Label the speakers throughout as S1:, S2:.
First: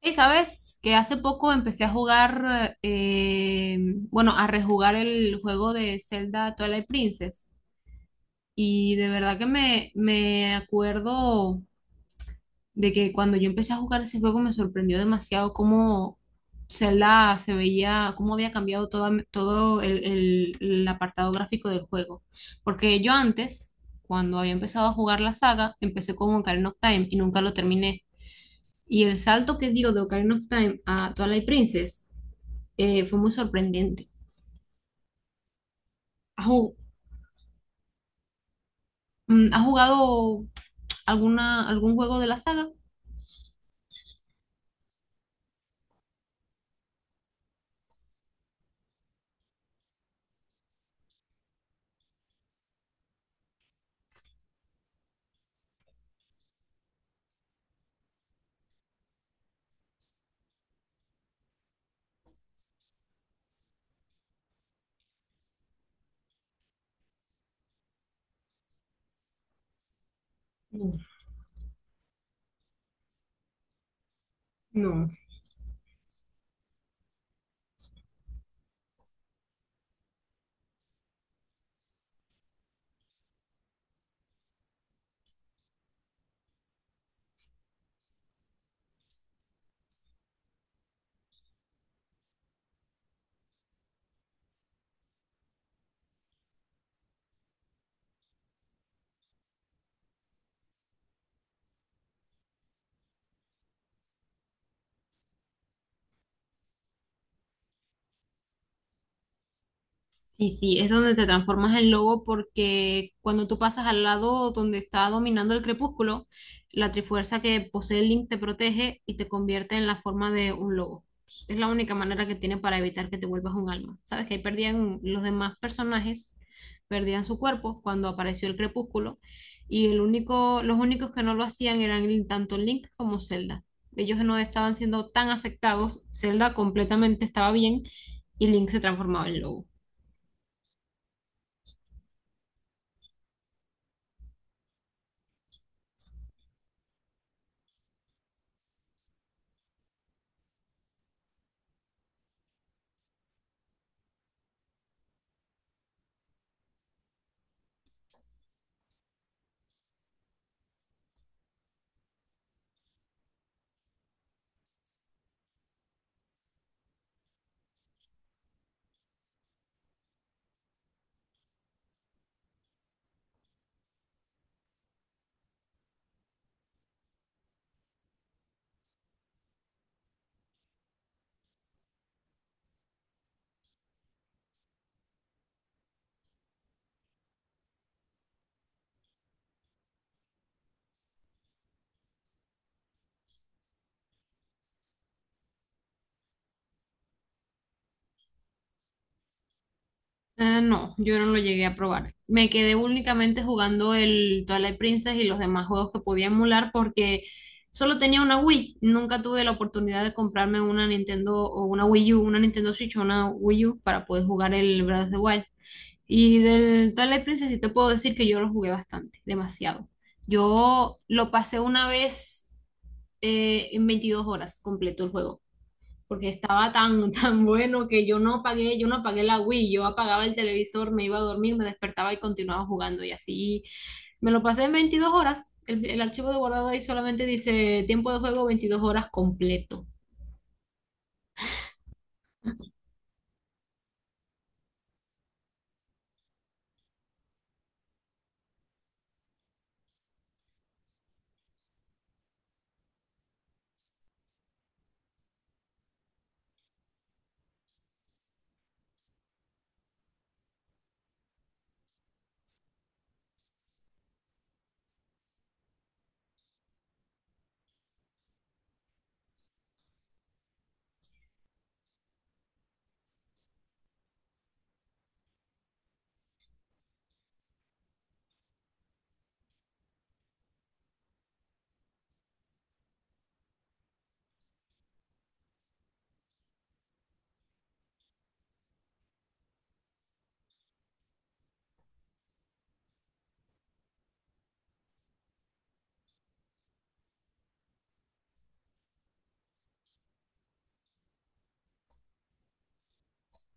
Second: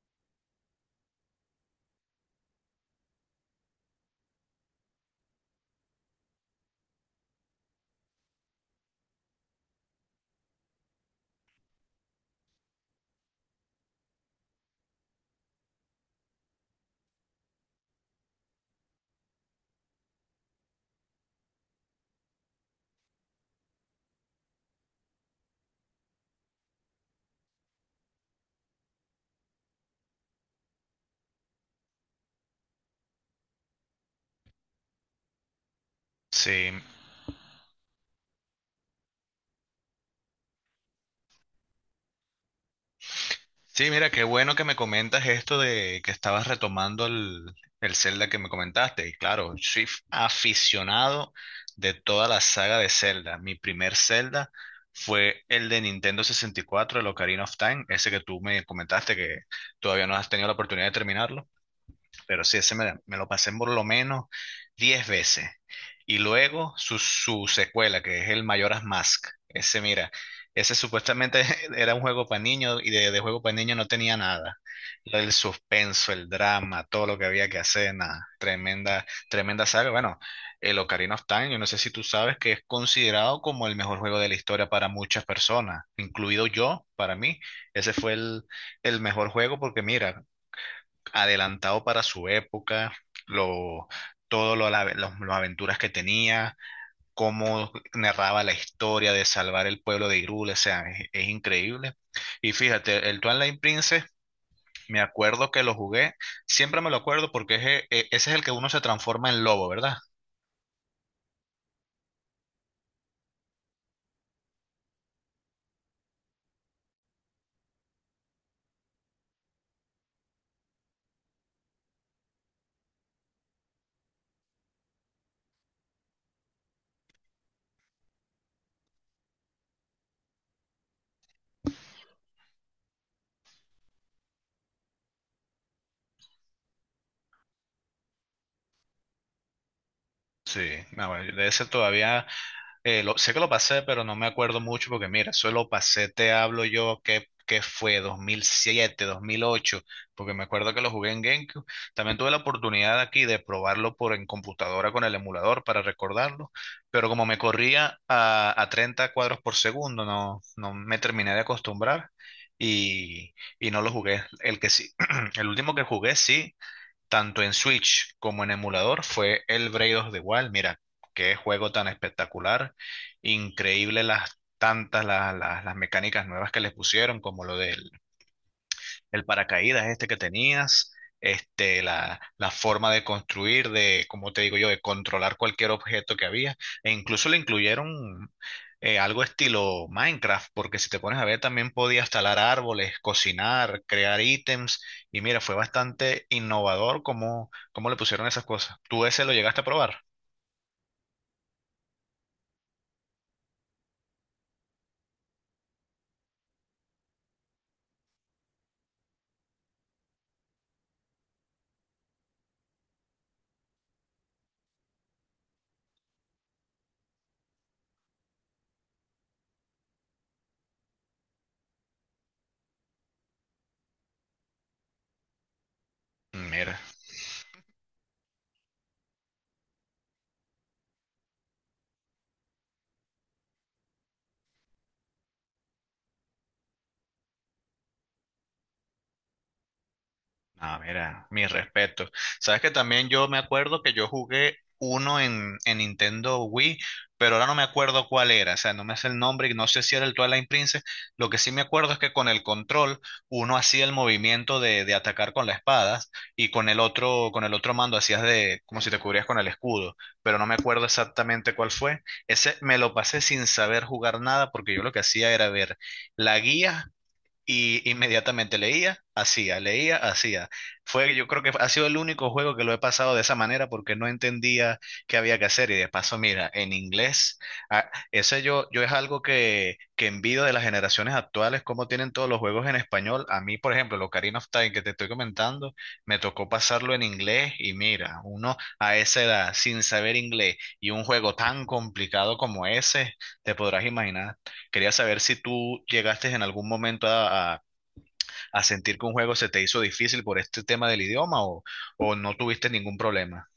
S1: Y sabes que hace poco empecé a jugar, bueno, a rejugar el juego de Zelda Twilight Princess. Y de verdad que me acuerdo de que cuando yo empecé a jugar ese juego me sorprendió demasiado cómo Zelda se veía, cómo había cambiado todo el apartado gráfico del juego. Porque yo antes, cuando había empezado a jugar la saga, empecé con Ocarina of Time y nunca lo terminé. Y el salto que dio de Ocarina of Time a Twilight Princess fue muy sorprendente. ¿Has,
S2: Sí,
S1: ju- has jugado algún juego de la saga?
S2: sí, mira, qué bueno que me comentas esto de que estabas retomando el Zelda que me comentaste. Y claro, soy aficionado de toda la saga de Zelda. Mi primer Zelda fue el de Nintendo 64, el Ocarina of Time, ese que tú me comentaste que todavía no has tenido la oportunidad de terminarlo. Pero sí, me lo pasé por lo menos 10 veces. Y luego su secuela, que es el Majora's Mask. Ese, mira, ese
S1: Uf.
S2: supuestamente era un juego para niños y de juego para niños no tenía nada.
S1: No.
S2: Lo del suspenso, el drama, todo lo que había que hacer, nada. Tremenda, tremenda saga. Bueno, el Ocarina of Time, yo no sé si tú sabes que es considerado como el mejor juego de la historia para muchas personas, incluido yo, para mí. Ese fue el mejor juego porque mira, adelantado para su época, lo, todo lo, las aventuras que tenía, cómo narraba la historia de salvar el pueblo de Hyrule, o sea, es increíble. Y fíjate, el Twilight Princess, me acuerdo que lo jugué, siempre me lo acuerdo porque ese es el que uno se transforma en lobo, ¿verdad?
S1: Sí, sí, es donde te transformas en lobo porque cuando tú pasas al lado donde está dominando el crepúsculo, la trifuerza que posee Link te protege y te convierte en la forma de un lobo. Es la única manera que tiene para evitar que te vuelvas un alma. Sabes que ahí perdían los demás personajes, perdían su cuerpo cuando apareció el crepúsculo y el único, los únicos que no lo hacían eran tanto Link como Zelda. Ellos no estaban siendo tan afectados, Zelda completamente estaba bien y Link se transformaba en lobo.
S2: Sí, no, de ese todavía sé que lo pasé, pero no me acuerdo mucho porque mira, eso lo pasé, te hablo yo, que fue 2007, 2008, porque me acuerdo que lo jugué en GameCube. También tuve la oportunidad aquí de probarlo por en computadora con el emulador para recordarlo, pero como me corría a 30 cuadros por segundo, no, no me terminé de acostumbrar y, y no lo jugué. El que sí, el último que jugué sí tanto en Switch como en emulador, fue el Braid of the Wild. Mira, qué juego tan espectacular, increíble las tantas las mecánicas nuevas que les pusieron, como lo del el paracaídas este que tenías, este, la forma de construir, de, como te digo yo, de controlar cualquier objeto que había, e incluso le incluyeron algo estilo Minecraft, porque si te pones a ver también podías talar árboles, cocinar, crear ítems, y mira, fue bastante innovador cómo le pusieron esas cosas. ¿Tú ese lo llegaste a probar?
S1: Ah, no, yo no lo llegué a probar. Me quedé únicamente jugando el Twilight Princess y los demás juegos que podía emular porque solo tenía una Wii. Nunca tuve la oportunidad de comprarme una Nintendo o una Wii U, una Nintendo Switch o una Wii U para poder jugar el Breath of the Wild. Y del Twilight Princess sí te puedo decir que yo lo jugué bastante, demasiado. Yo lo pasé una vez en 22 horas, completo el juego porque estaba
S2: Mira.
S1: tan, tan bueno que yo no apagué la Wii, yo apagaba el televisor, me iba a dormir, me despertaba y continuaba jugando y así me lo pasé en 22 horas. El archivo de guardado ahí solamente dice tiempo de juego 22 horas completo.
S2: Ah, mira, mi respeto. Sabes que también yo me acuerdo que yo jugué uno en Nintendo Wii, pero ahora no me acuerdo cuál era, o sea, no me hace el nombre y no sé si era el Twilight Princess. Lo que sí me acuerdo es que con el control uno hacía el movimiento de atacar con la espada y con el otro mando hacías de como si te cubrías con el escudo, pero no me acuerdo exactamente cuál fue. Ese me lo pasé sin saber jugar nada porque yo lo que hacía era ver la guía y inmediatamente leía, hacía, leía, hacía. Fue, yo creo que ha sido el único juego que lo he pasado de esa manera porque no entendía qué había que hacer. Y de paso, mira, en inglés, ah, yo es algo que envidio de las generaciones actuales, cómo tienen todos los juegos en español. A mí, por ejemplo, el Ocarina of Time que te estoy comentando, me tocó pasarlo en inglés. Y mira, uno a esa edad, sin saber inglés, y un juego tan complicado como ese, te podrás imaginar. Quería saber si tú llegaste en algún momento a sentir que un juego se te hizo difícil por este tema del idioma o no tuviste ningún problema.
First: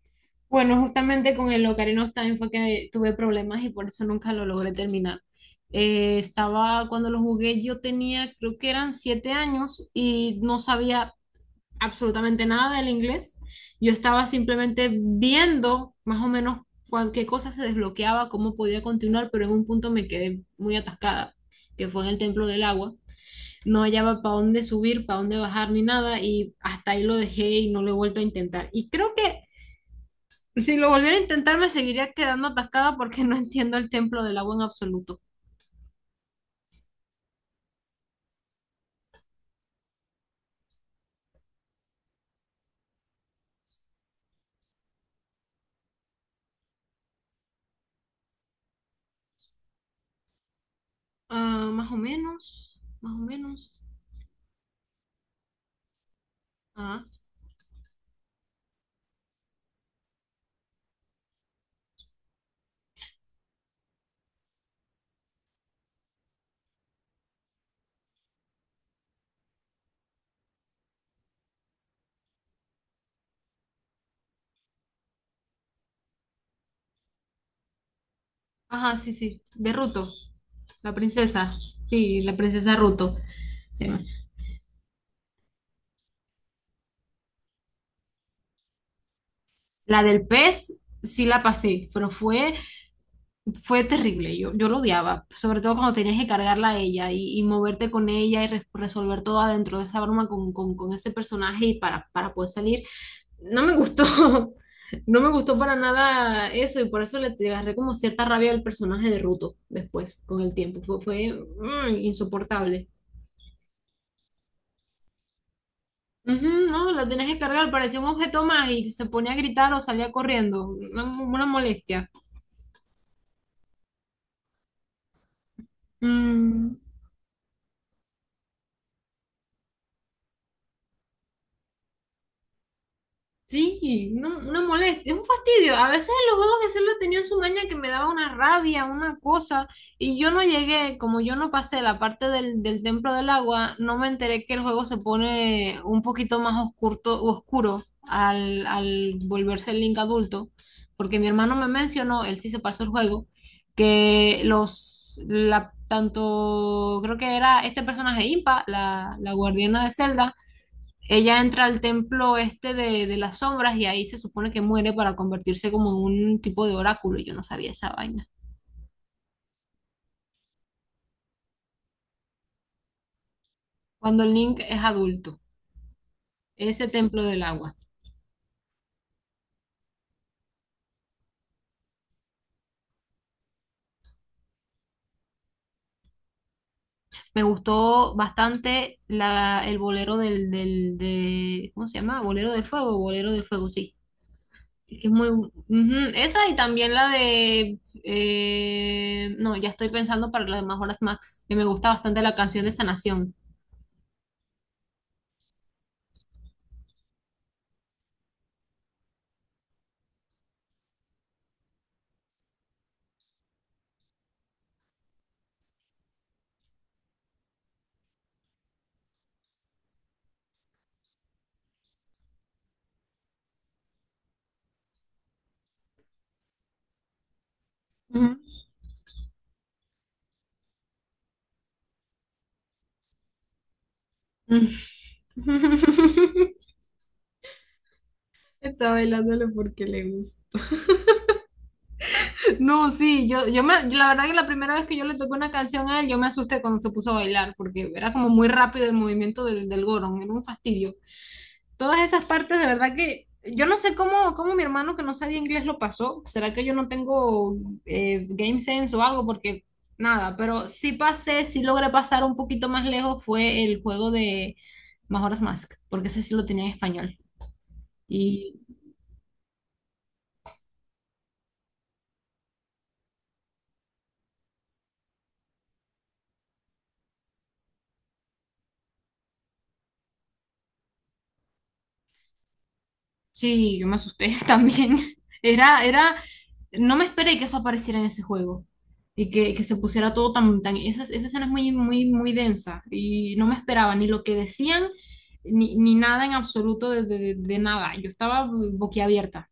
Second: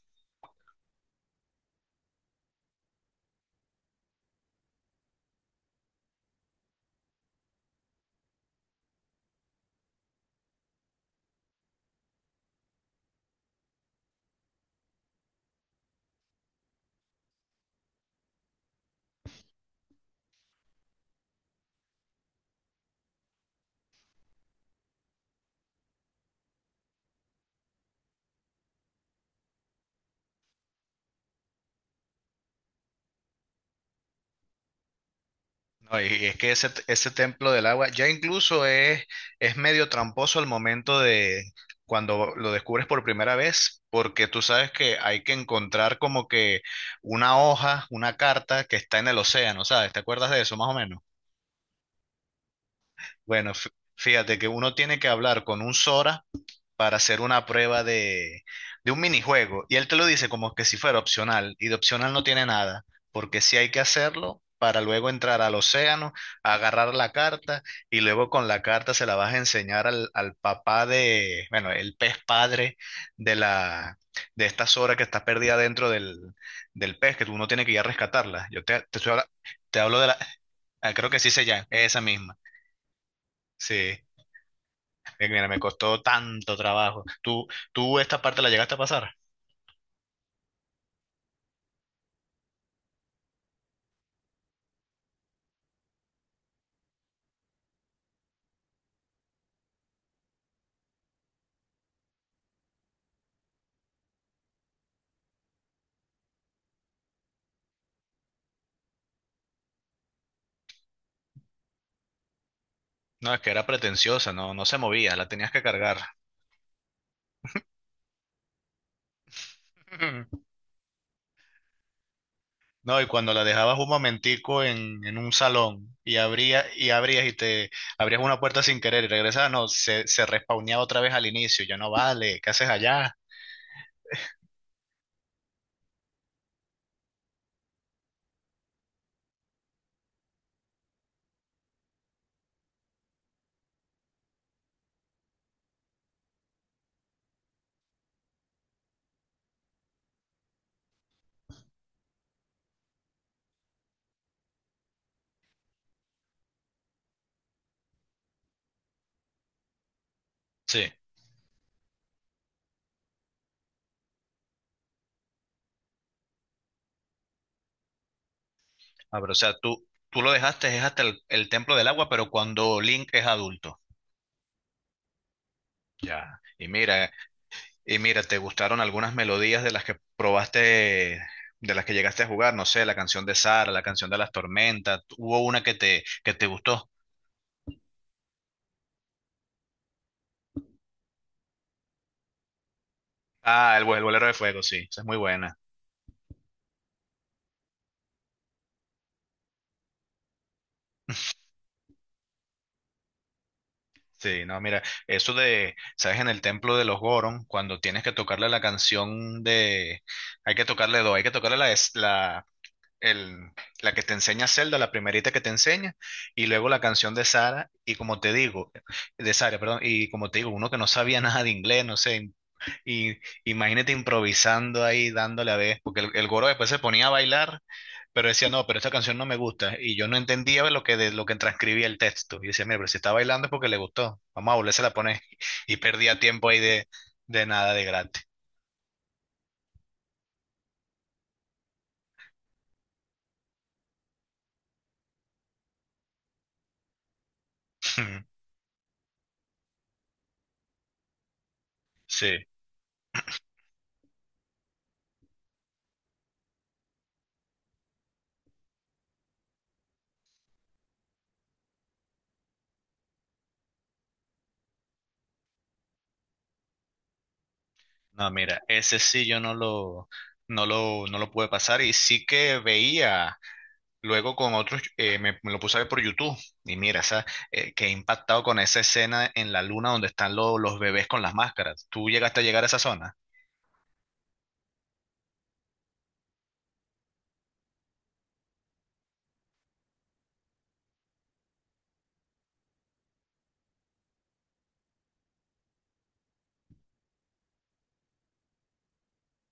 S1: Bueno, justamente con el Ocarina of Time fue que tuve problemas y por eso nunca lo logré terminar. Cuando lo jugué, yo tenía, creo que eran 7 años y no sabía absolutamente nada del inglés. Yo estaba simplemente viendo más o menos qué cosa se desbloqueaba, cómo podía continuar, pero en un punto me quedé muy atascada, que fue en el templo del agua. No hallaba para dónde subir, para dónde bajar ni nada y hasta ahí lo dejé y no lo he vuelto a intentar. Y creo que si lo volviera a intentar me seguiría quedando atascada porque no entiendo el templo del agua en absoluto.
S2: No, y es que ese templo del agua ya incluso es medio tramposo al momento de cuando lo descubres por primera vez, porque tú sabes que hay que encontrar como que una hoja, una carta que está en el océano, ¿sabes? ¿Te acuerdas de eso más o menos?
S1: Ah, más o menos, más o
S2: Bueno,
S1: menos.
S2: fíjate que uno tiene que hablar con un Sora para
S1: Ah,
S2: hacer una prueba de un minijuego. Y él te lo dice como que si fuera opcional, y de opcional no tiene nada, porque sí hay que hacerlo para luego entrar al océano, agarrar la carta, y luego con la carta se la vas a enseñar al papá de, bueno, el pez padre de la, de esta Sora que está perdida dentro del pez, que tú no tienes que ir a rescatarla. Yo te,
S1: ajá,
S2: te, estoy
S1: sí,
S2: habla-
S1: sí, de
S2: te hablo de
S1: Ruto,
S2: la,
S1: la
S2: ah, creo que sí se
S1: princesa.
S2: llama, esa
S1: Sí, la
S2: misma.
S1: princesa Ruto. Sí.
S2: Sí. Mira, me costó tanto trabajo. ¿Tú, tú esta parte la llegaste a pasar?
S1: La del pez sí la pasé, pero fue terrible. Yo lo odiaba, sobre todo cuando tenías que cargarla a ella y moverte con ella y resolver todo adentro de esa broma con ese personaje y para poder salir. No me gustó, no me gustó para nada eso y por eso le te agarré como cierta rabia al personaje de Ruto después, con el tiempo. Fue insoportable.
S2: No, es que era pretenciosa, no, no se movía, la tenías que cargar.
S1: Ujú, no, la tenías que cargar, parecía un objeto más y se ponía a gritar o salía corriendo. Una molestia.
S2: No, y cuando la dejabas un momentico en un salón y abrías
S1: Mm.
S2: y te abrías una puerta sin querer y regresabas, no, se respawneaba otra vez al inicio. Yo no vale, ¿qué haces allá?
S1: Sí, no, no moleste, es un fastidio. A veces en los juegos de celular tenían su maña que me daba una rabia, una cosa, y yo no llegué, como yo no pasé la parte del templo del agua, no me enteré que el juego se pone un poquito más oscuro al volverse el Link adulto, porque mi hermano me mencionó, él sí se pasó el juego, que creo que era este personaje Impa, la guardiana de Zelda,
S2: Sí.
S1: ella entra al templo este de las sombras y ahí se supone que muere para convertirse como en un tipo de oráculo. Yo no sabía esa vaina.
S2: Ah, pero o sea, tú lo dejaste, es hasta el templo del agua, pero cuando Link es adulto.
S1: Cuando Link es adulto,
S2: Ya.
S1: ese templo del agua.
S2: Y mira, ¿te gustaron algunas melodías de las que probaste, de las que llegaste a jugar? No sé, la canción de Sara, la canción de las tormentas. ¿Hubo una que que te gustó?
S1: Me gustó bastante el bolero ¿cómo se llama? Bolero del fuego,
S2: Ah,
S1: sí.
S2: el Bolero de Fuego, sí,
S1: Es
S2: esa es
S1: que es
S2: muy
S1: muy. Ujú.
S2: buena.
S1: Esa y también la de. No ya estoy pensando para las demás horas Max, que me gusta bastante la canción de Sanación.
S2: Sí, no, mira, eso de, ¿sabes? En el templo de los Goron, cuando tienes que tocarle la canción de, hay que tocarle dos, hay que tocarle el, la que te enseña Zelda, la primerita que te enseña, y luego la canción de Sara, y como te digo, de Sara, perdón, y como te digo, uno que no sabía nada de inglés, no sé, y imagínate improvisando ahí, dándole a ver, porque el Goro después se ponía a bailar, pero
S1: Ujú.
S2: decía, no, pero esta canción no me gusta. Y yo no entendía lo que transcribía el texto. Y decía, mira, pero si está bailando es porque le gustó. Vamos a volverse a poner. Y perdía tiempo ahí de nada de gratis.
S1: Está bailándolo porque le gusta. No, sí, yo la verdad que la primera vez que yo le toqué una canción a él, yo me asusté cuando se puso a bailar, porque era como muy rápido el movimiento del gorón, era un fastidio. Todas esas
S2: Sí.
S1: partes, de verdad que yo no sé cómo mi hermano que no sabía inglés lo pasó. ¿Será que yo no tengo game sense o algo? Porque nada, pero sí pasé, sí logré pasar un poquito más lejos fue el juego de Majora's Mask, porque ese sí lo tenía en español.
S2: No,
S1: Y
S2: mira, ese sí yo no lo pude pasar. Y sí que veía. Luego con otros, me lo puse a ver por YouTube y mira, esa, quedé impactado con esa escena en la luna donde están los bebés con las máscaras. ¿Tú llegaste a llegar a esa zona?
S1: sí, yo me asusté también. Era, era, no me esperé que eso apareciera en ese juego y que se pusiera todo. Esa escena es muy, muy, muy densa y no me esperaba ni lo que decían ni nada en absoluto de nada. Yo estaba boquiabierta,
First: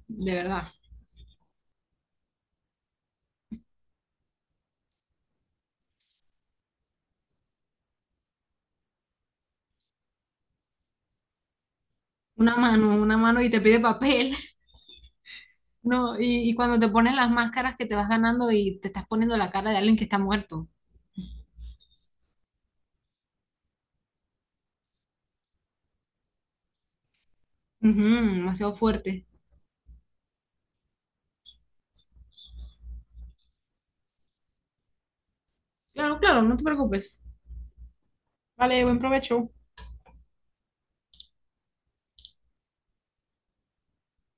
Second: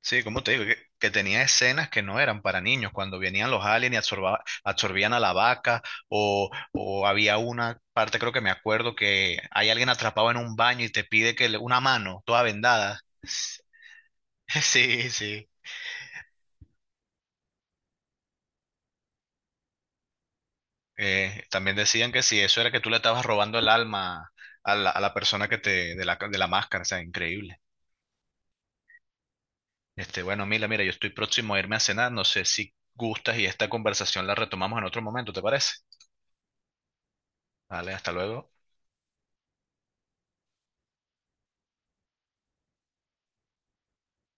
S2: Sí,
S1: de
S2: como te digo,
S1: verdad.
S2: que tenía escenas que no eran para niños, cuando venían los aliens y absorbían a la vaca o había una parte, creo que me acuerdo, que hay alguien atrapado en un baño y te pide que una mano toda vendada.
S1: Una mano y te pide papel,
S2: Sí, sí.
S1: ¿no? Y cuando te pones las máscaras que te vas ganando y te estás poniendo la cara de alguien que está muerto.
S2: También decían que si eso era que tú le estabas robando el alma a la persona que te, de la máscara, o sea, increíble.
S1: Ujú, demasiado fuerte.
S2: Este, bueno, mira, mira, yo estoy próximo a irme a cenar, no sé si gustas y esta conversación la retomamos en otro momento, ¿te parece?
S1: Claro, claro, no te preocupes.
S2: Vale, hasta luego.
S1: Vale, buen provecho.